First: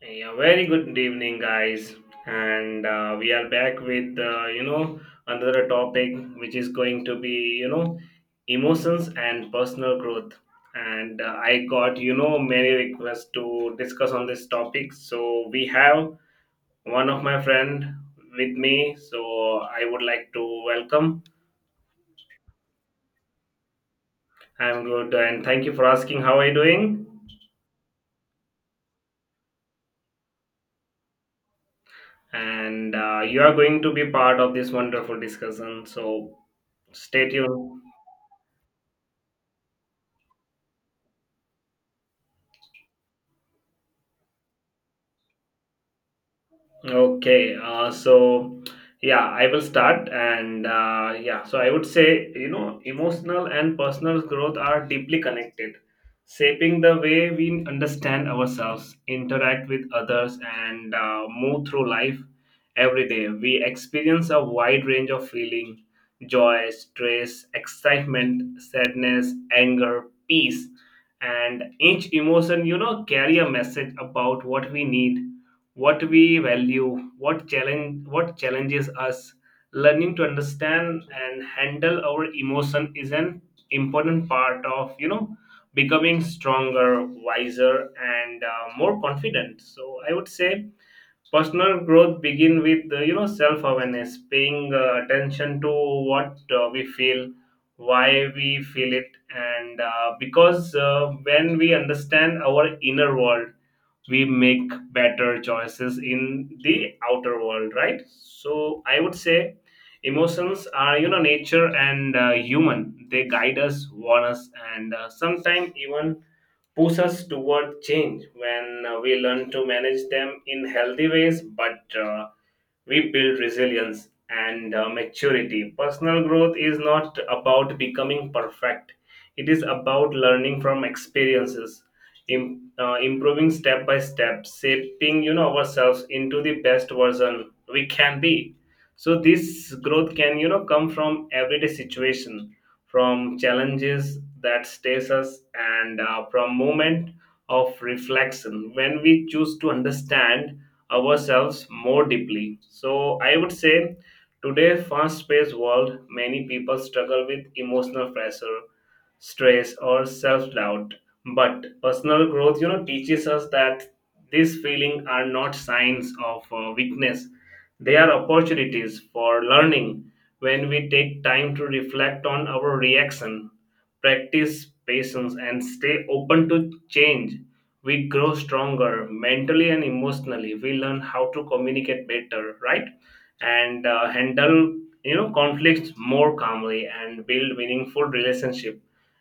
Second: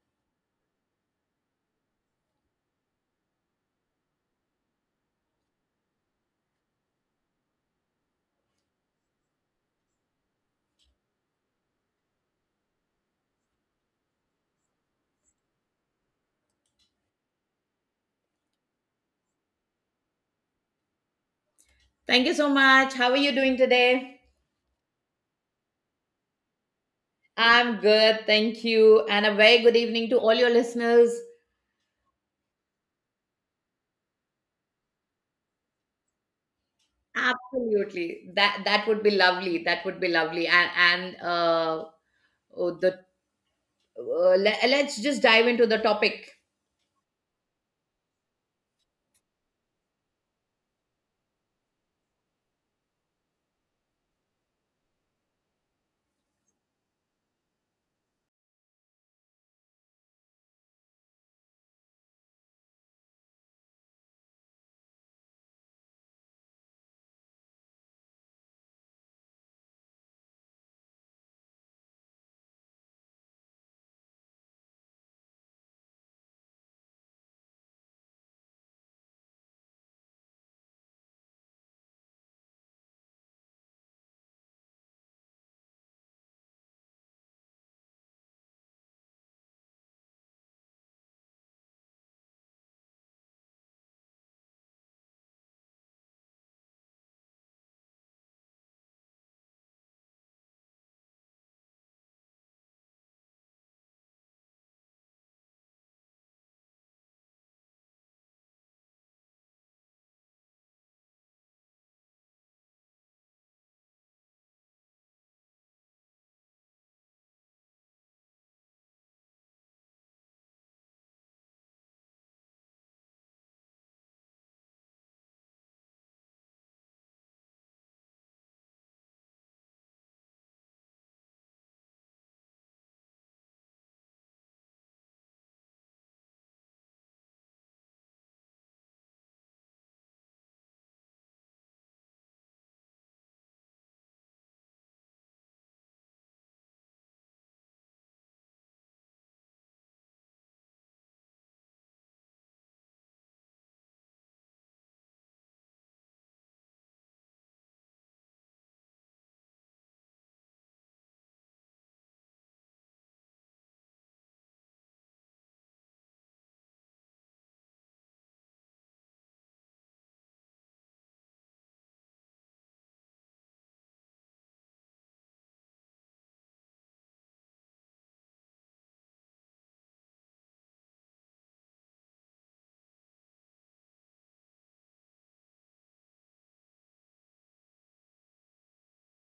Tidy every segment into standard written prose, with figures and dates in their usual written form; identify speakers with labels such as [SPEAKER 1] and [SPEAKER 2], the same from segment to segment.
[SPEAKER 1] Yeah, very good evening, guys, and we are back with another topic which is going to be emotions and personal growth. And I got many requests to discuss on this topic, so we have one of my friend with me. So I would like to welcome.
[SPEAKER 2] Thank you so much. How are you doing today?
[SPEAKER 1] I'm good, and thank you for asking. How are you doing?
[SPEAKER 2] I'm good, thank you. And a very good evening to all your listeners.
[SPEAKER 1] And You are going to be part of this wonderful discussion. So stay tuned.
[SPEAKER 2] Absolutely. That would be lovely. That would be lovely. And uh oh, the le- Let's just dive into the topic.
[SPEAKER 1] Okay, so yeah, I will start. And Yeah, so I would say, you know, emotional and personal growth are deeply connected, shaping the way we understand ourselves, interact with others, and move through life every day. We experience a wide range of feeling, joy, stress, excitement, sadness, anger, peace. And each emotion, you know, carry a message about what we need, what we value, what challenges us. Learning to understand and handle our emotion is an important part of becoming stronger, wiser, and more confident. So I would say personal growth begin with self awareness, paying attention to what we feel, why we feel it, and because when we understand our inner world, we make better choices in the outer world, right? So I would say emotions are, nature and human. They guide us, warn us, and sometimes even push us toward change. When we learn to manage them in healthy ways, but we build resilience and maturity. Personal growth is not about becoming perfect, it is about learning from experiences, improving step by step, shaping ourselves into the best version we can be. So this growth can come from everyday situation, from challenges that stays us, and from moment of reflection when we choose to understand ourselves more deeply. So I would say today fast-paced world, many people struggle with emotional pressure, stress, or self-doubt. But personal growth, teaches us that these feelings are not signs of weakness. They are opportunities for learning. When we take time to reflect on our reaction, practice patience, and stay open to change, we grow stronger mentally and emotionally. We learn how to communicate better, right? And handle conflicts more calmly and build meaningful relationship.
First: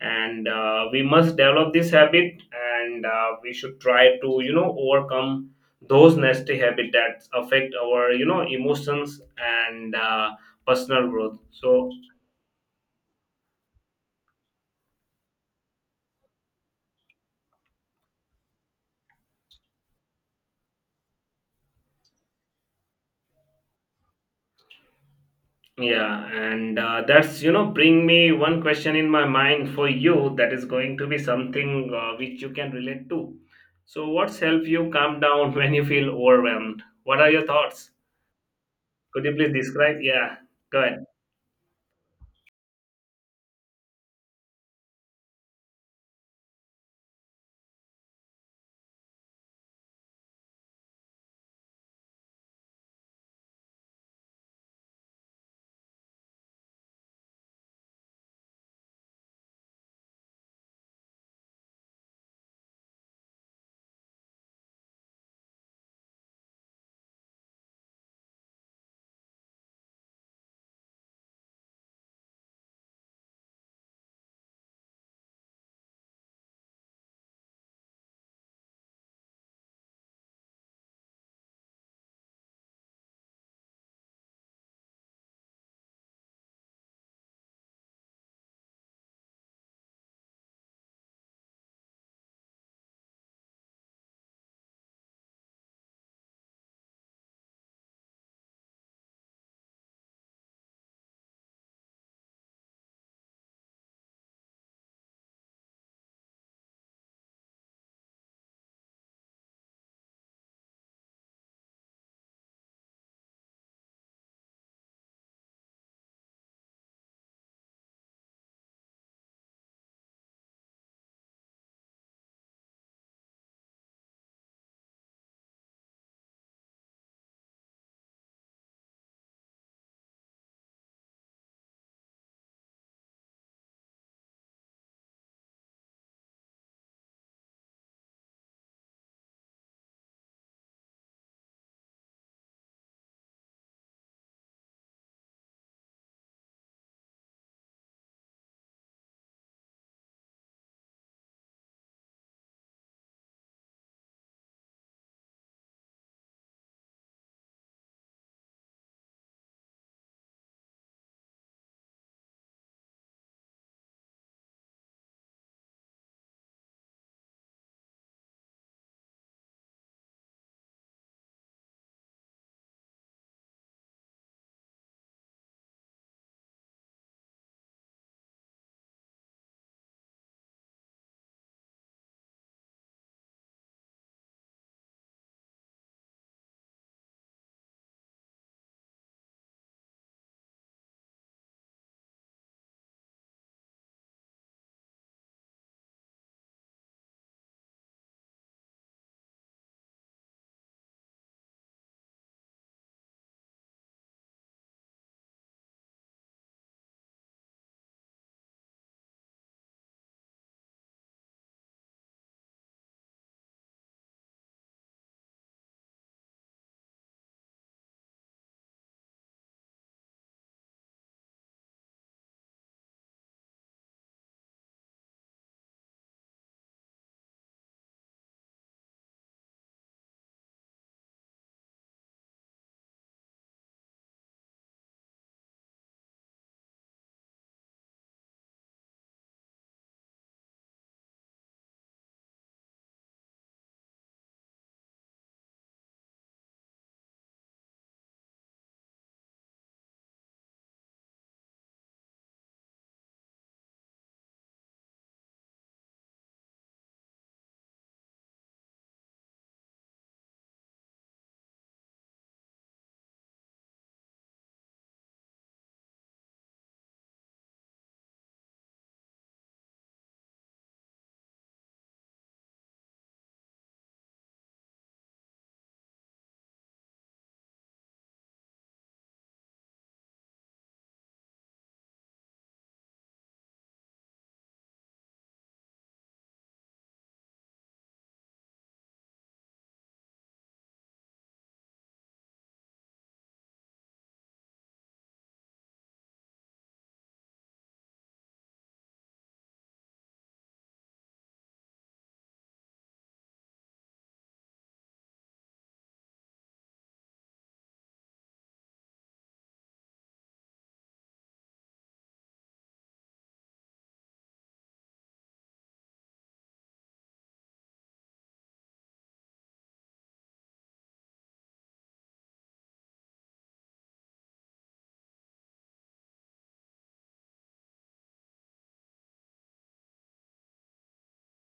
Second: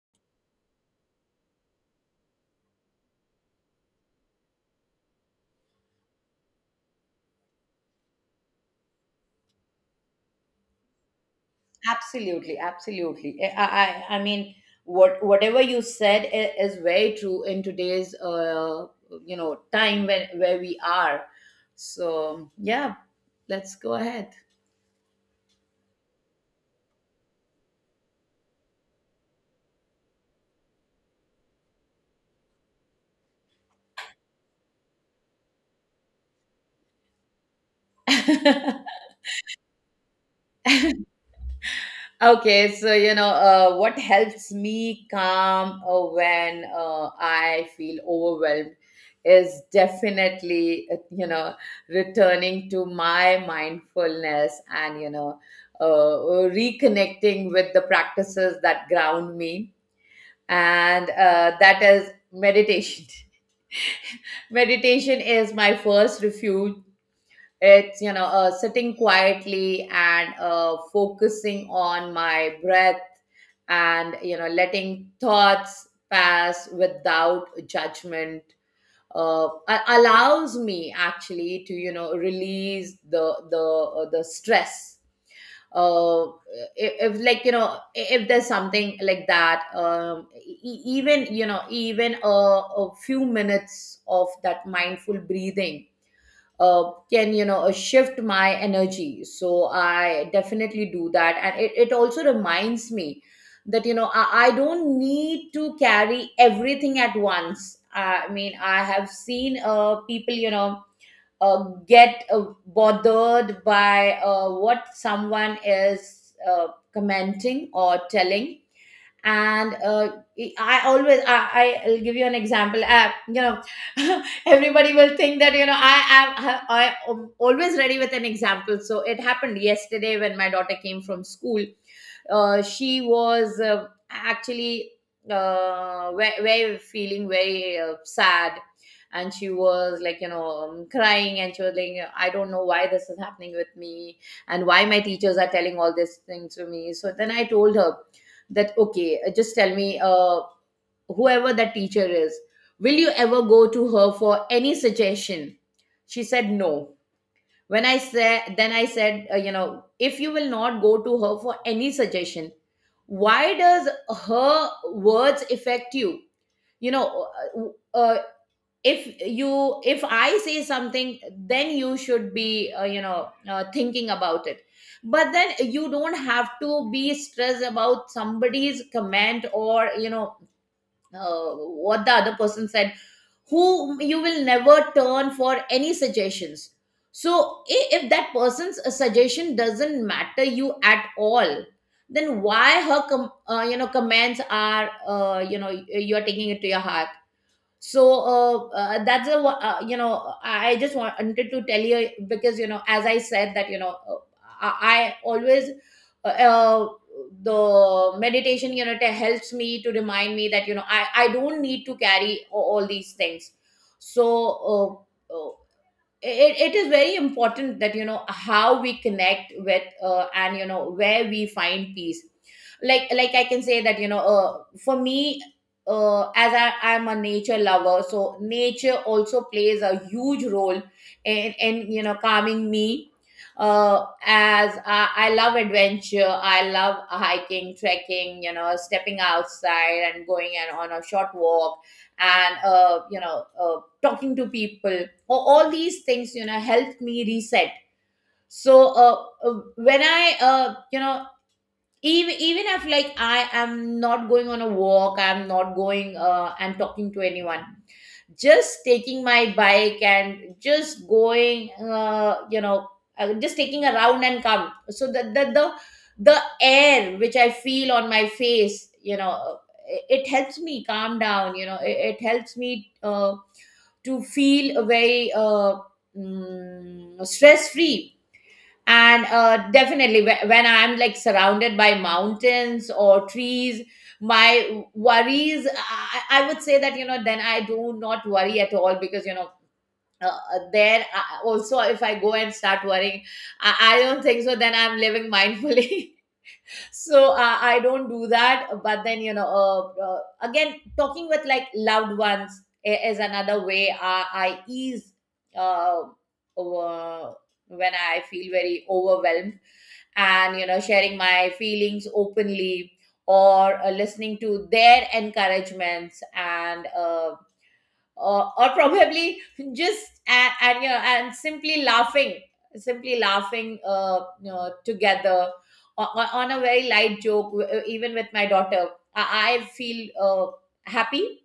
[SPEAKER 1] And we must develop this habit, and we should try to overcome those nasty habits that affect our emotions and personal growth. So
[SPEAKER 2] Absolutely, absolutely. I mean whatever you said is very true in today's time when where we are. So, yeah, let's go ahead.
[SPEAKER 1] yeah, and that's bring me one question in my mind for you that is going to be something which you can relate to. So, what's helped you calm down when you feel overwhelmed? What are your thoughts? Could you please describe? Yeah, go ahead.
[SPEAKER 2] Okay, so what helps me calm when I feel overwhelmed is definitely returning to my mindfulness and reconnecting with the practices that ground me, and that is meditation. Meditation is my first refuge. It's, sitting quietly and focusing on my breath and, you know, letting thoughts pass without judgment. Allows me actually to release the stress uh if if there's something like that. Even even a few minutes of that mindful breathing can shift my energy, so I definitely do that. And it also reminds me that I don't need to carry everything at once. I mean, I have seen people get bothered by what someone is commenting or telling. And I always will give you an example, everybody will think that I am always ready with an example. So it happened yesterday when my daughter came from school. She was actually very, feeling very sad, and she was like crying, and she was like, I don't know why this is happening with me and why my teachers are telling all these things to me. So then I told her that, okay, just tell me, whoever that teacher is, will you ever go to her for any suggestion? She said no. When i said then I said, if you will not go to her for any suggestion, why does her words affect you? You know uh, uh, if you if I say something, then you should be thinking about it. But then you don't have to be stressed about somebody's comment or what the other person said, who you will never turn for any suggestions. So if that person's suggestion doesn't matter you at all, then why her comments are you're taking it to your heart. So that's a wa- you know I just wanted to tell you because as I said that I always uh, uh, the meditation, it helps me to remind me that I don't need to carry all these things. So uh, uh, it, it is very important that how we connect with and where we find peace. Like I can say that for me, as I'm a nature lover, so nature also plays a huge role in calming me, as I love adventure. I love hiking, trekking, you know, stepping outside and going and on a short walk and talking to people or all these things, you know, help me reset. So when I even even if like I am not going on a walk, I'm not going I talking to anyone, just taking my bike and just going, just taking a round and come. So the air which I feel on my face, you know, it helps me calm down. You know, it helps me uh, to feel very stress free. And definitely when I'm like surrounded by mountains or trees, my worries, I would say that then I do not worry at all because there also if I go and start worrying, I don't think so then I'm living mindfully. So I don't do that. But then again, talking with like loved ones is another way I ease uh, uh, when I feel very overwhelmed. And sharing my feelings openly or listening to their encouragements and or probably just and and simply laughing, simply laughing, together on a very light joke, even with my daughter, I feel happy.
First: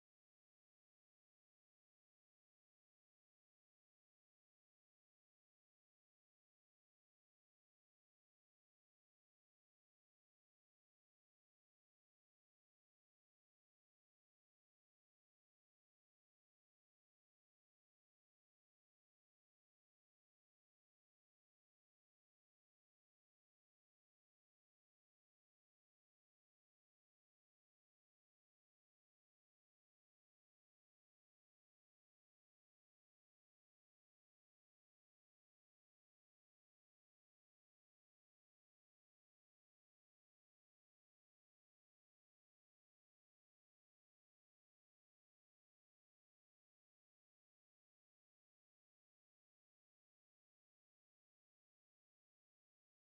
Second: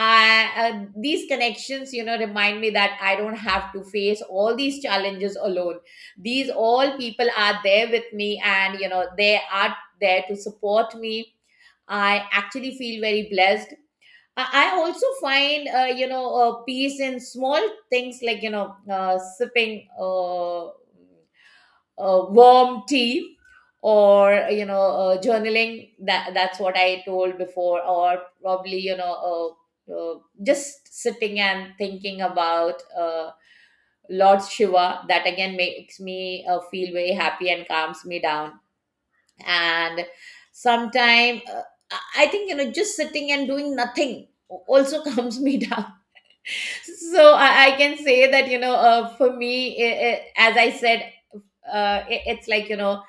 [SPEAKER 2] These connections, you know, remind me that I don't have to face all these challenges alone. These all people are there with me, and you know, they are there to support me. I actually feel very blessed. I also find peace in small things, like, you know, sipping warm tea or journaling, that's what I told before, or probably, uh, uh, just sitting and thinking about Lord Shiva, that again makes me feel very happy and calms me down. And sometime, I think, you know, just sitting and doing nothing also calms me down. So I can say that, for me, I as I said, it, it's like, you know,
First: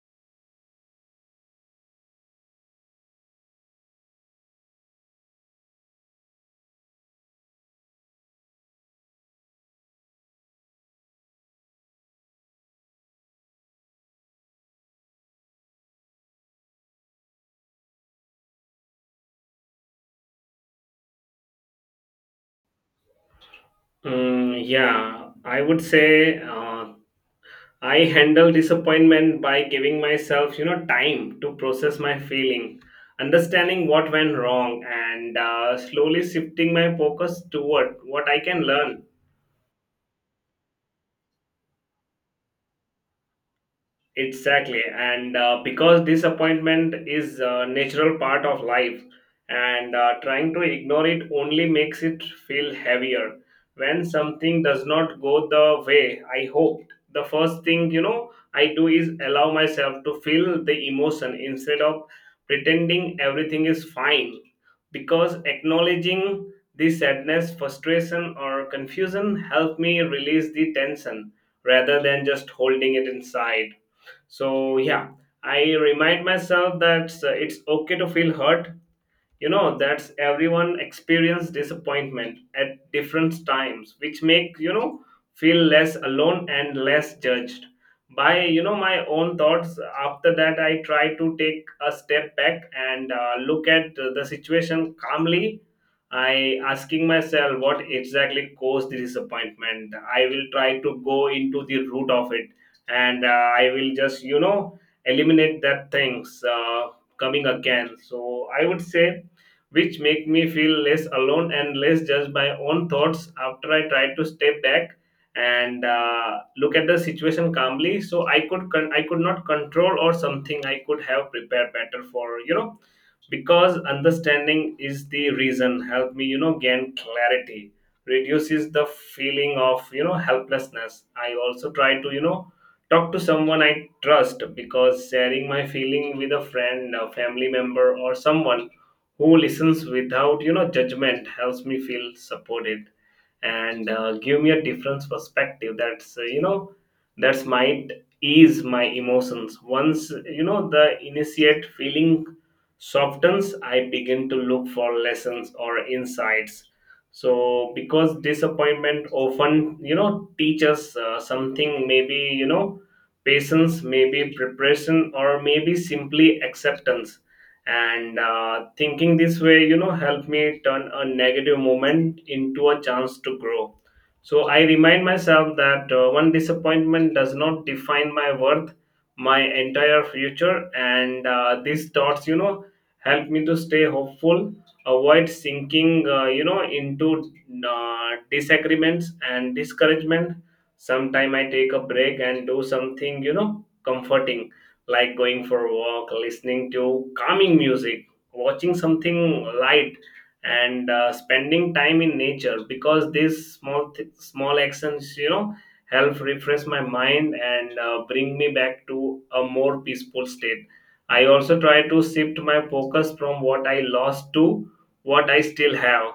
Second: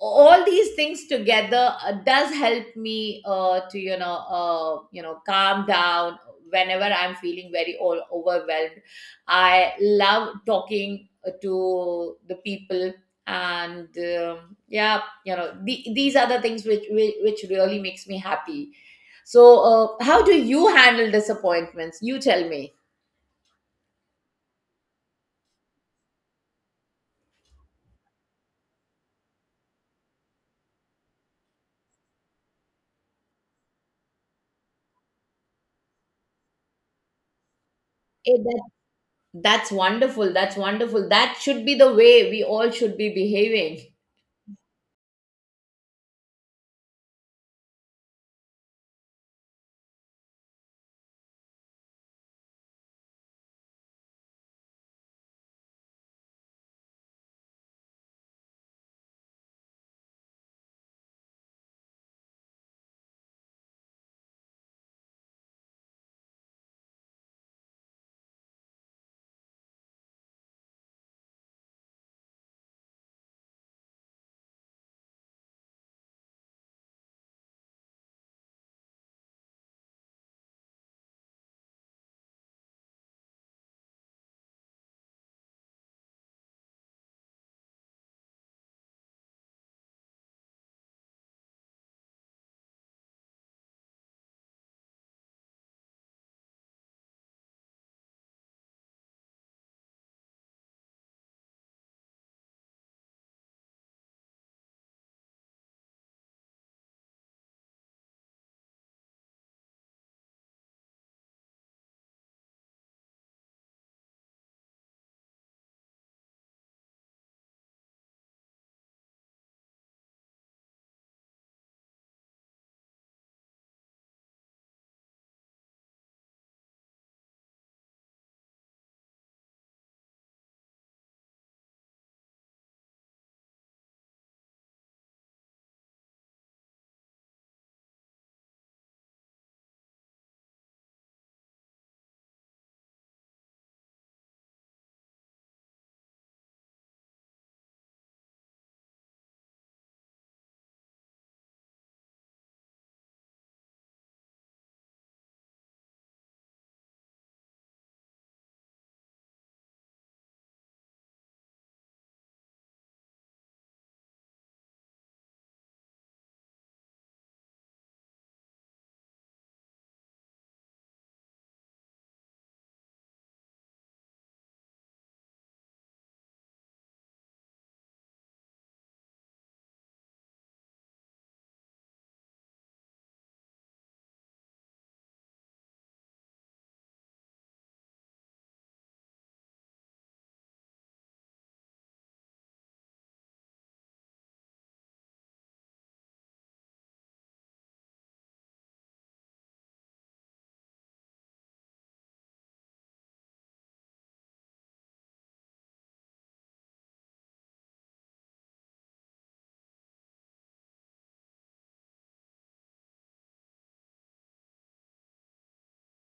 [SPEAKER 2] all these things together does help me to calm down whenever I'm feeling very all overwhelmed. I love talking to the people, and yeah, you know, these are the things which, which really makes me happy. So how do you handle disappointments? You tell me.
[SPEAKER 1] Mm, yeah, I would say, I handle disappointment by giving myself, time to process my feeling, understanding what went wrong, and slowly shifting my focus toward what
[SPEAKER 2] Eh,
[SPEAKER 1] I can
[SPEAKER 2] that-
[SPEAKER 1] learn.
[SPEAKER 2] that's wonderful. That's wonderful. That should be the way we all should be behaving.
[SPEAKER 1] Exactly, and because disappointment is a natural part of life, and trying to ignore it only makes it feel heavier. When something does not go the way I hoped, the first thing, I do is allow myself to feel the emotion instead of pretending everything is fine. Because acknowledging this sadness, frustration, or confusion help me release the tension rather than just holding it inside. So yeah, I remind myself that, it's okay to feel hurt. You know, that's everyone experience disappointment at different times, which make, feel less alone and less judged by, my own thoughts. After that, I try to take a step back and look at the situation calmly. I asking myself what exactly caused the disappointment. I will try to go into the root of it, and I will just, eliminate that things coming again. So I would say, which make me feel less alone and less judged by own thoughts. After I try to step back and look at the situation calmly. So I I could not control or something I could have prepared better for, you know, because understanding is the reason help me, gain clarity, reduces the feeling of, helplessness. I also try to, talk to someone I trust, because sharing my feeling with a friend, a family member, or someone who listens without, judgment helps me feel supported, and give me a different perspective. That's, that's might ease my emotions once, the initiate feeling softens. I begin to look for lessons or insights. So because disappointment often, teaches something, maybe, patience, maybe preparation, or maybe simply acceptance. And thinking this way, helped me turn a negative moment into a chance to grow. So I remind myself that, one disappointment does not define my worth, my entire future. And these thoughts, help me to stay hopeful, avoid sinking into disagreements and discouragement. Sometime I take a break and do something, comforting, like going for a walk, listening to calming music, watching something light, and spending time in nature. Because these small actions, you know, help refresh my mind and bring me back to a more peaceful state. I also try to shift my focus from what I lost to what I still have,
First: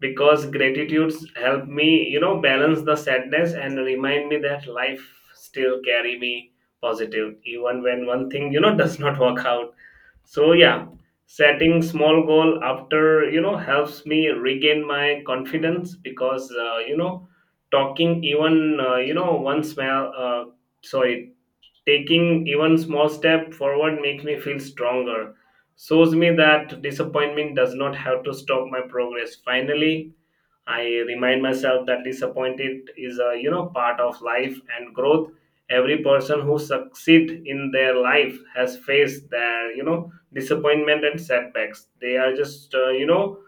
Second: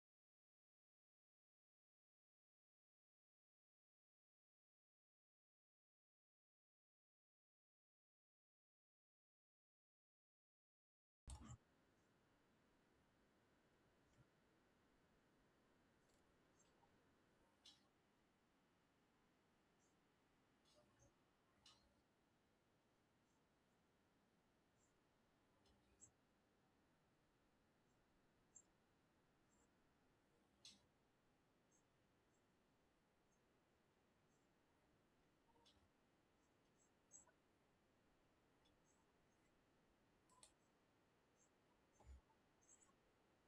[SPEAKER 1] because gratitudes help me, balance the sadness and remind me that life still carry me positive, even when one thing, does not work out. So yeah, setting small goal after, helps me regain my confidence, because, talking even, one small sorry, taking even small step forward makes me feel stronger, shows me that disappointment does not have to stop my progress. Finally, I remind myself that disappointed is a, part of life and growth. Every person who succeed in their life has faced their, disappointment and setbacks. They are just,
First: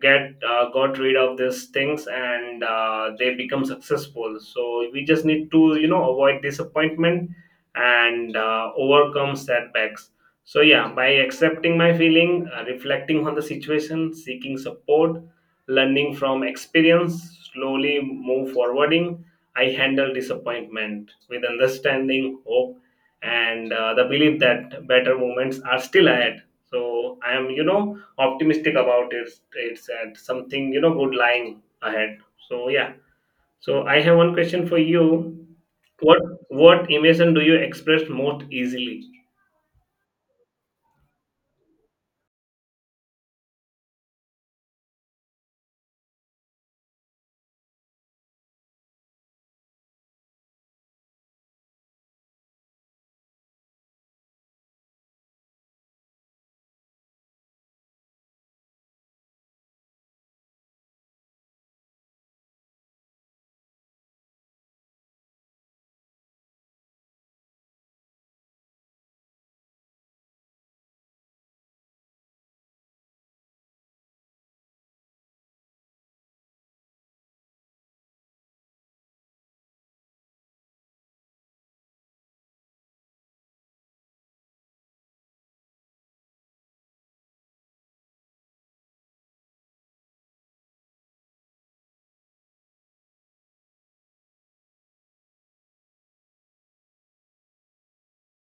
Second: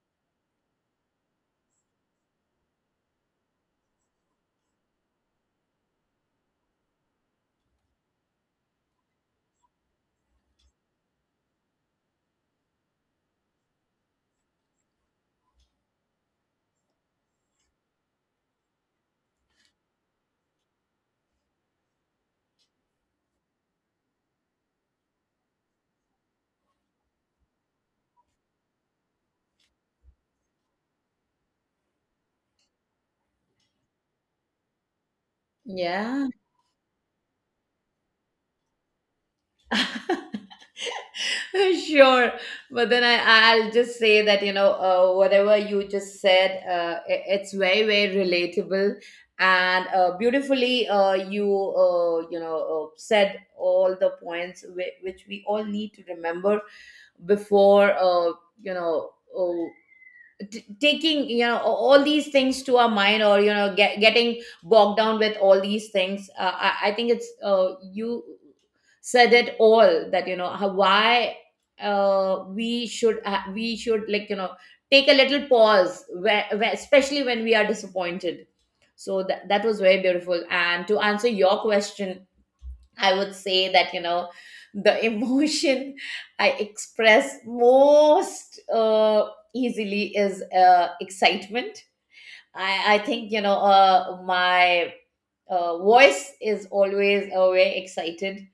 [SPEAKER 1] get got rid of these things, and they become successful. So we just need to, avoid disappointment and overcome setbacks. So yeah, by accepting my feeling, reflecting on the situation, seeking support, learning from experience, slowly move forwarding. I handle disappointment with understanding, hope, and the belief that better moments are still ahead. So I am, you know, optimistic about it. It's at something, you know, good lying ahead. So yeah. So I have one question for you. What
[SPEAKER 2] Yeah,
[SPEAKER 1] emotion do you express most easily?
[SPEAKER 2] sure. But then I'll just say that, you know, whatever you just said, it's very, very relatable. And beautifully, said all the points which we all need to remember before, you know, uh, taking, you know, all these things to our mind or, you know, getting bogged down with all these things. I think it's you said it all, that you know how, why we should we should, like, you know, take a little pause where, especially when we are disappointed. So that, that was very beautiful. And to answer your question, I would say that, you know, the emotion I express most easily is excitement. I think, my voice is always very excited.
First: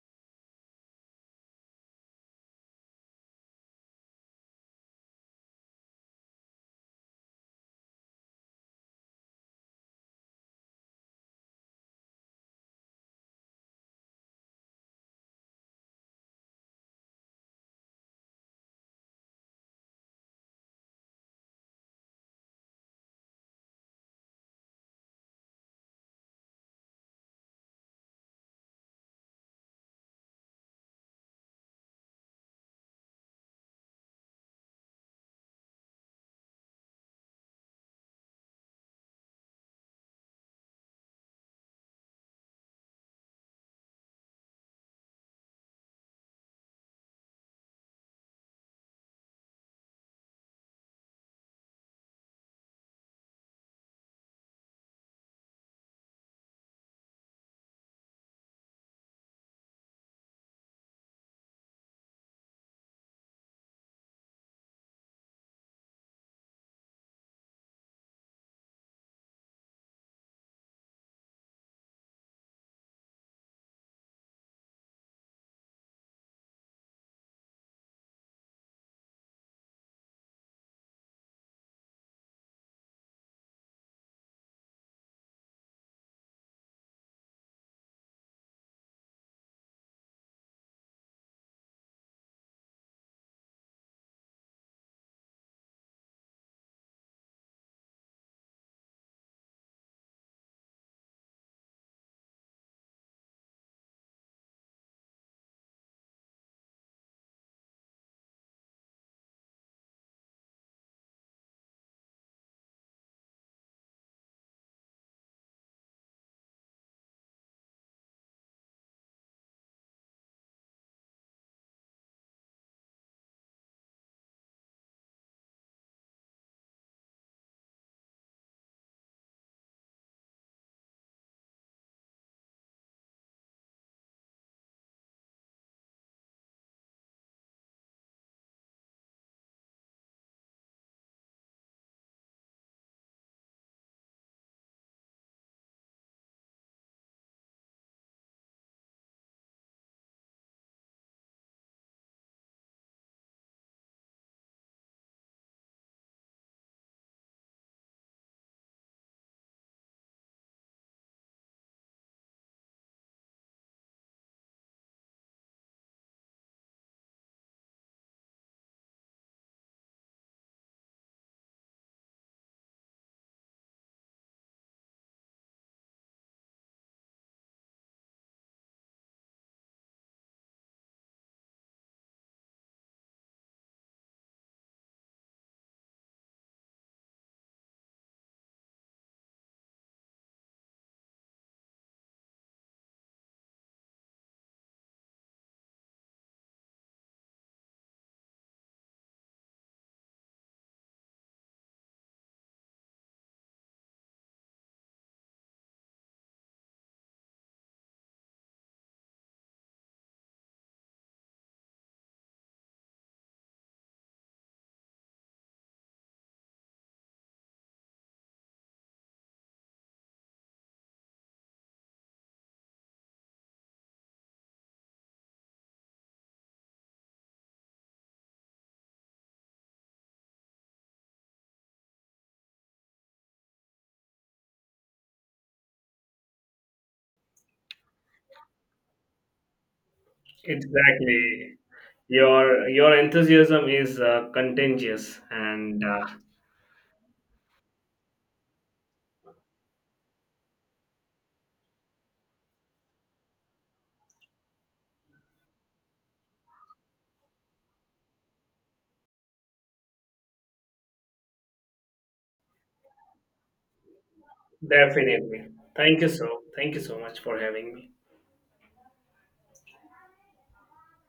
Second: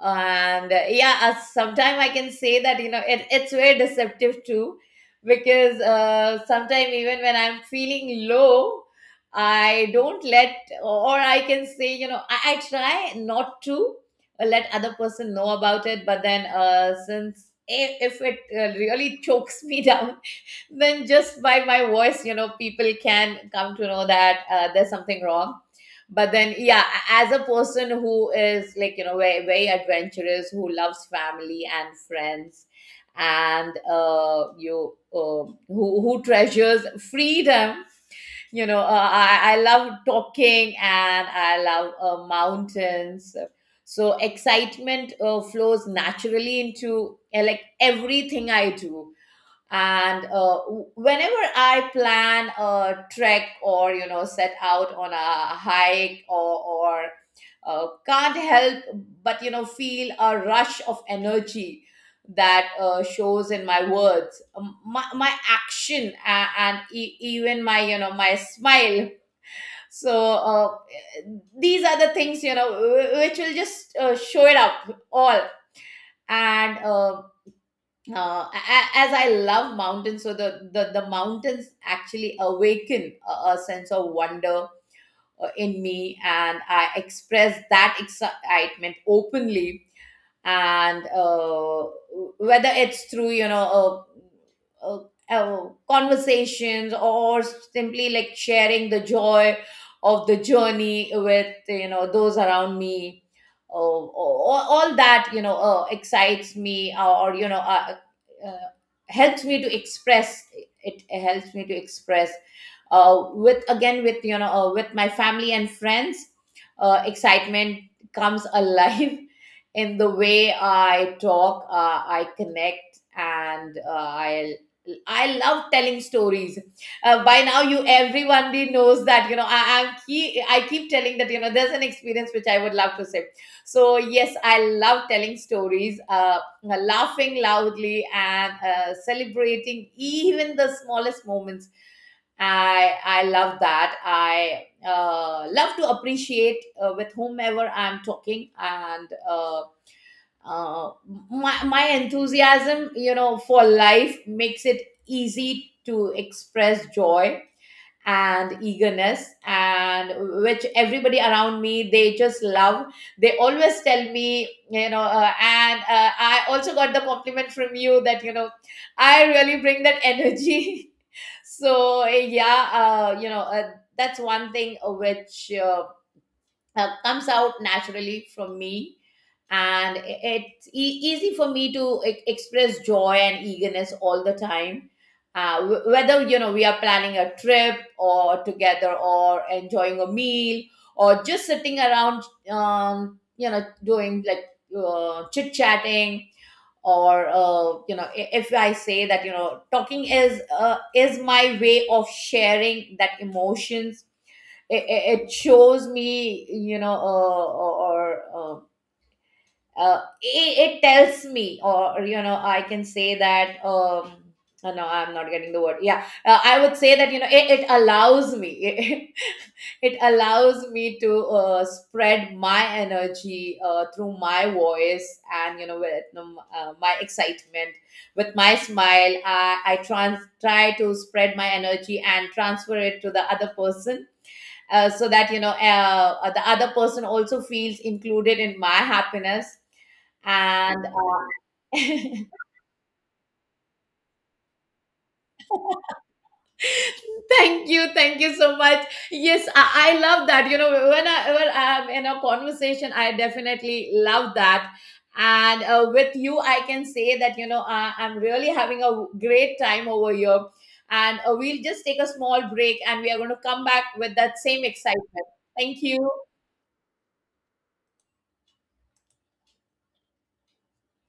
[SPEAKER 2] And yeah, sometimes I can say that, you know, it, it's very deceptive too, because sometimes even when I'm feeling low, I don't let, or I can say, you know, I try not to let other person know about it. But then since if it really chokes me down, then just by my voice, you know, people can come to know that there's something wrong. But then, yeah, as a person who is like, you know, very, very adventurous, who loves family and friends and you who treasures freedom, you know, I love talking, and I love mountains. So excitement flows naturally into like everything I do. And whenever I plan a trek or, you know, set out on a hike, or can't help but, you know, feel a rush of energy that shows in my words, my action, and even my, you know, my smile. So these are the things, you know, which will just show it up all. And as I love mountains, so the mountains actually awaken a sense of wonder in me, and I express that excitement openly. And whether it's through, you know, uh, uh, conversations or simply like sharing the joy of the journey with, you know, those around me, all that, you know, excites me, or, you know uh, helps me to express, it helps me to express, with again with, you know, with my family and friends, excitement comes alive in the way I talk, I connect, and I love telling stories. By now, you everybody knows that, you know, am key. I keep telling that, you know, there's an experience which I would love to say. So yes, I love telling stories, laughing loudly, and celebrating even the smallest moments. I love that. I love to appreciate with whomever I'm talking, and uh, my enthusiasm, you know, for life makes it easy to express joy and eagerness, and which everybody around me, they just love. They always tell me, you know, and I also got the compliment from you that, you know, I really bring that energy. So yeah, uh, you know uh, that's one thing which comes out naturally from me. And it's easy for me to express joy and eagerness all the time, whether, you know, we are planning a trip or together or enjoying a meal or just sitting around, you know, doing like, chit chatting, or if I say that, you know, talking is my way of sharing that emotions. it, it shows me, you know, it, it tells me. Or, you know, I can say that no, I'm not getting the word. Yeah, I would say that, you know, it allows me it allows me to spread my energy through my voice, and, you know, with my excitement, with my smile, I try to spread my energy and transfer it to the other person, so that, you know, the other person also feels included in my happiness. And
[SPEAKER 1] Exactly. Your enthusiasm is contagious and.
[SPEAKER 2] thank you, thank you so much. Yes, I love that. You know, when I'm in a conversation, I definitely love that. And with you, I can say that, I'm really having a great time over here. And we'll just take a small break, and we are going to come back with that same excitement.
[SPEAKER 1] Definitely.
[SPEAKER 2] Thank
[SPEAKER 1] Thank you so.
[SPEAKER 2] you.
[SPEAKER 1] Thank you so much for having me.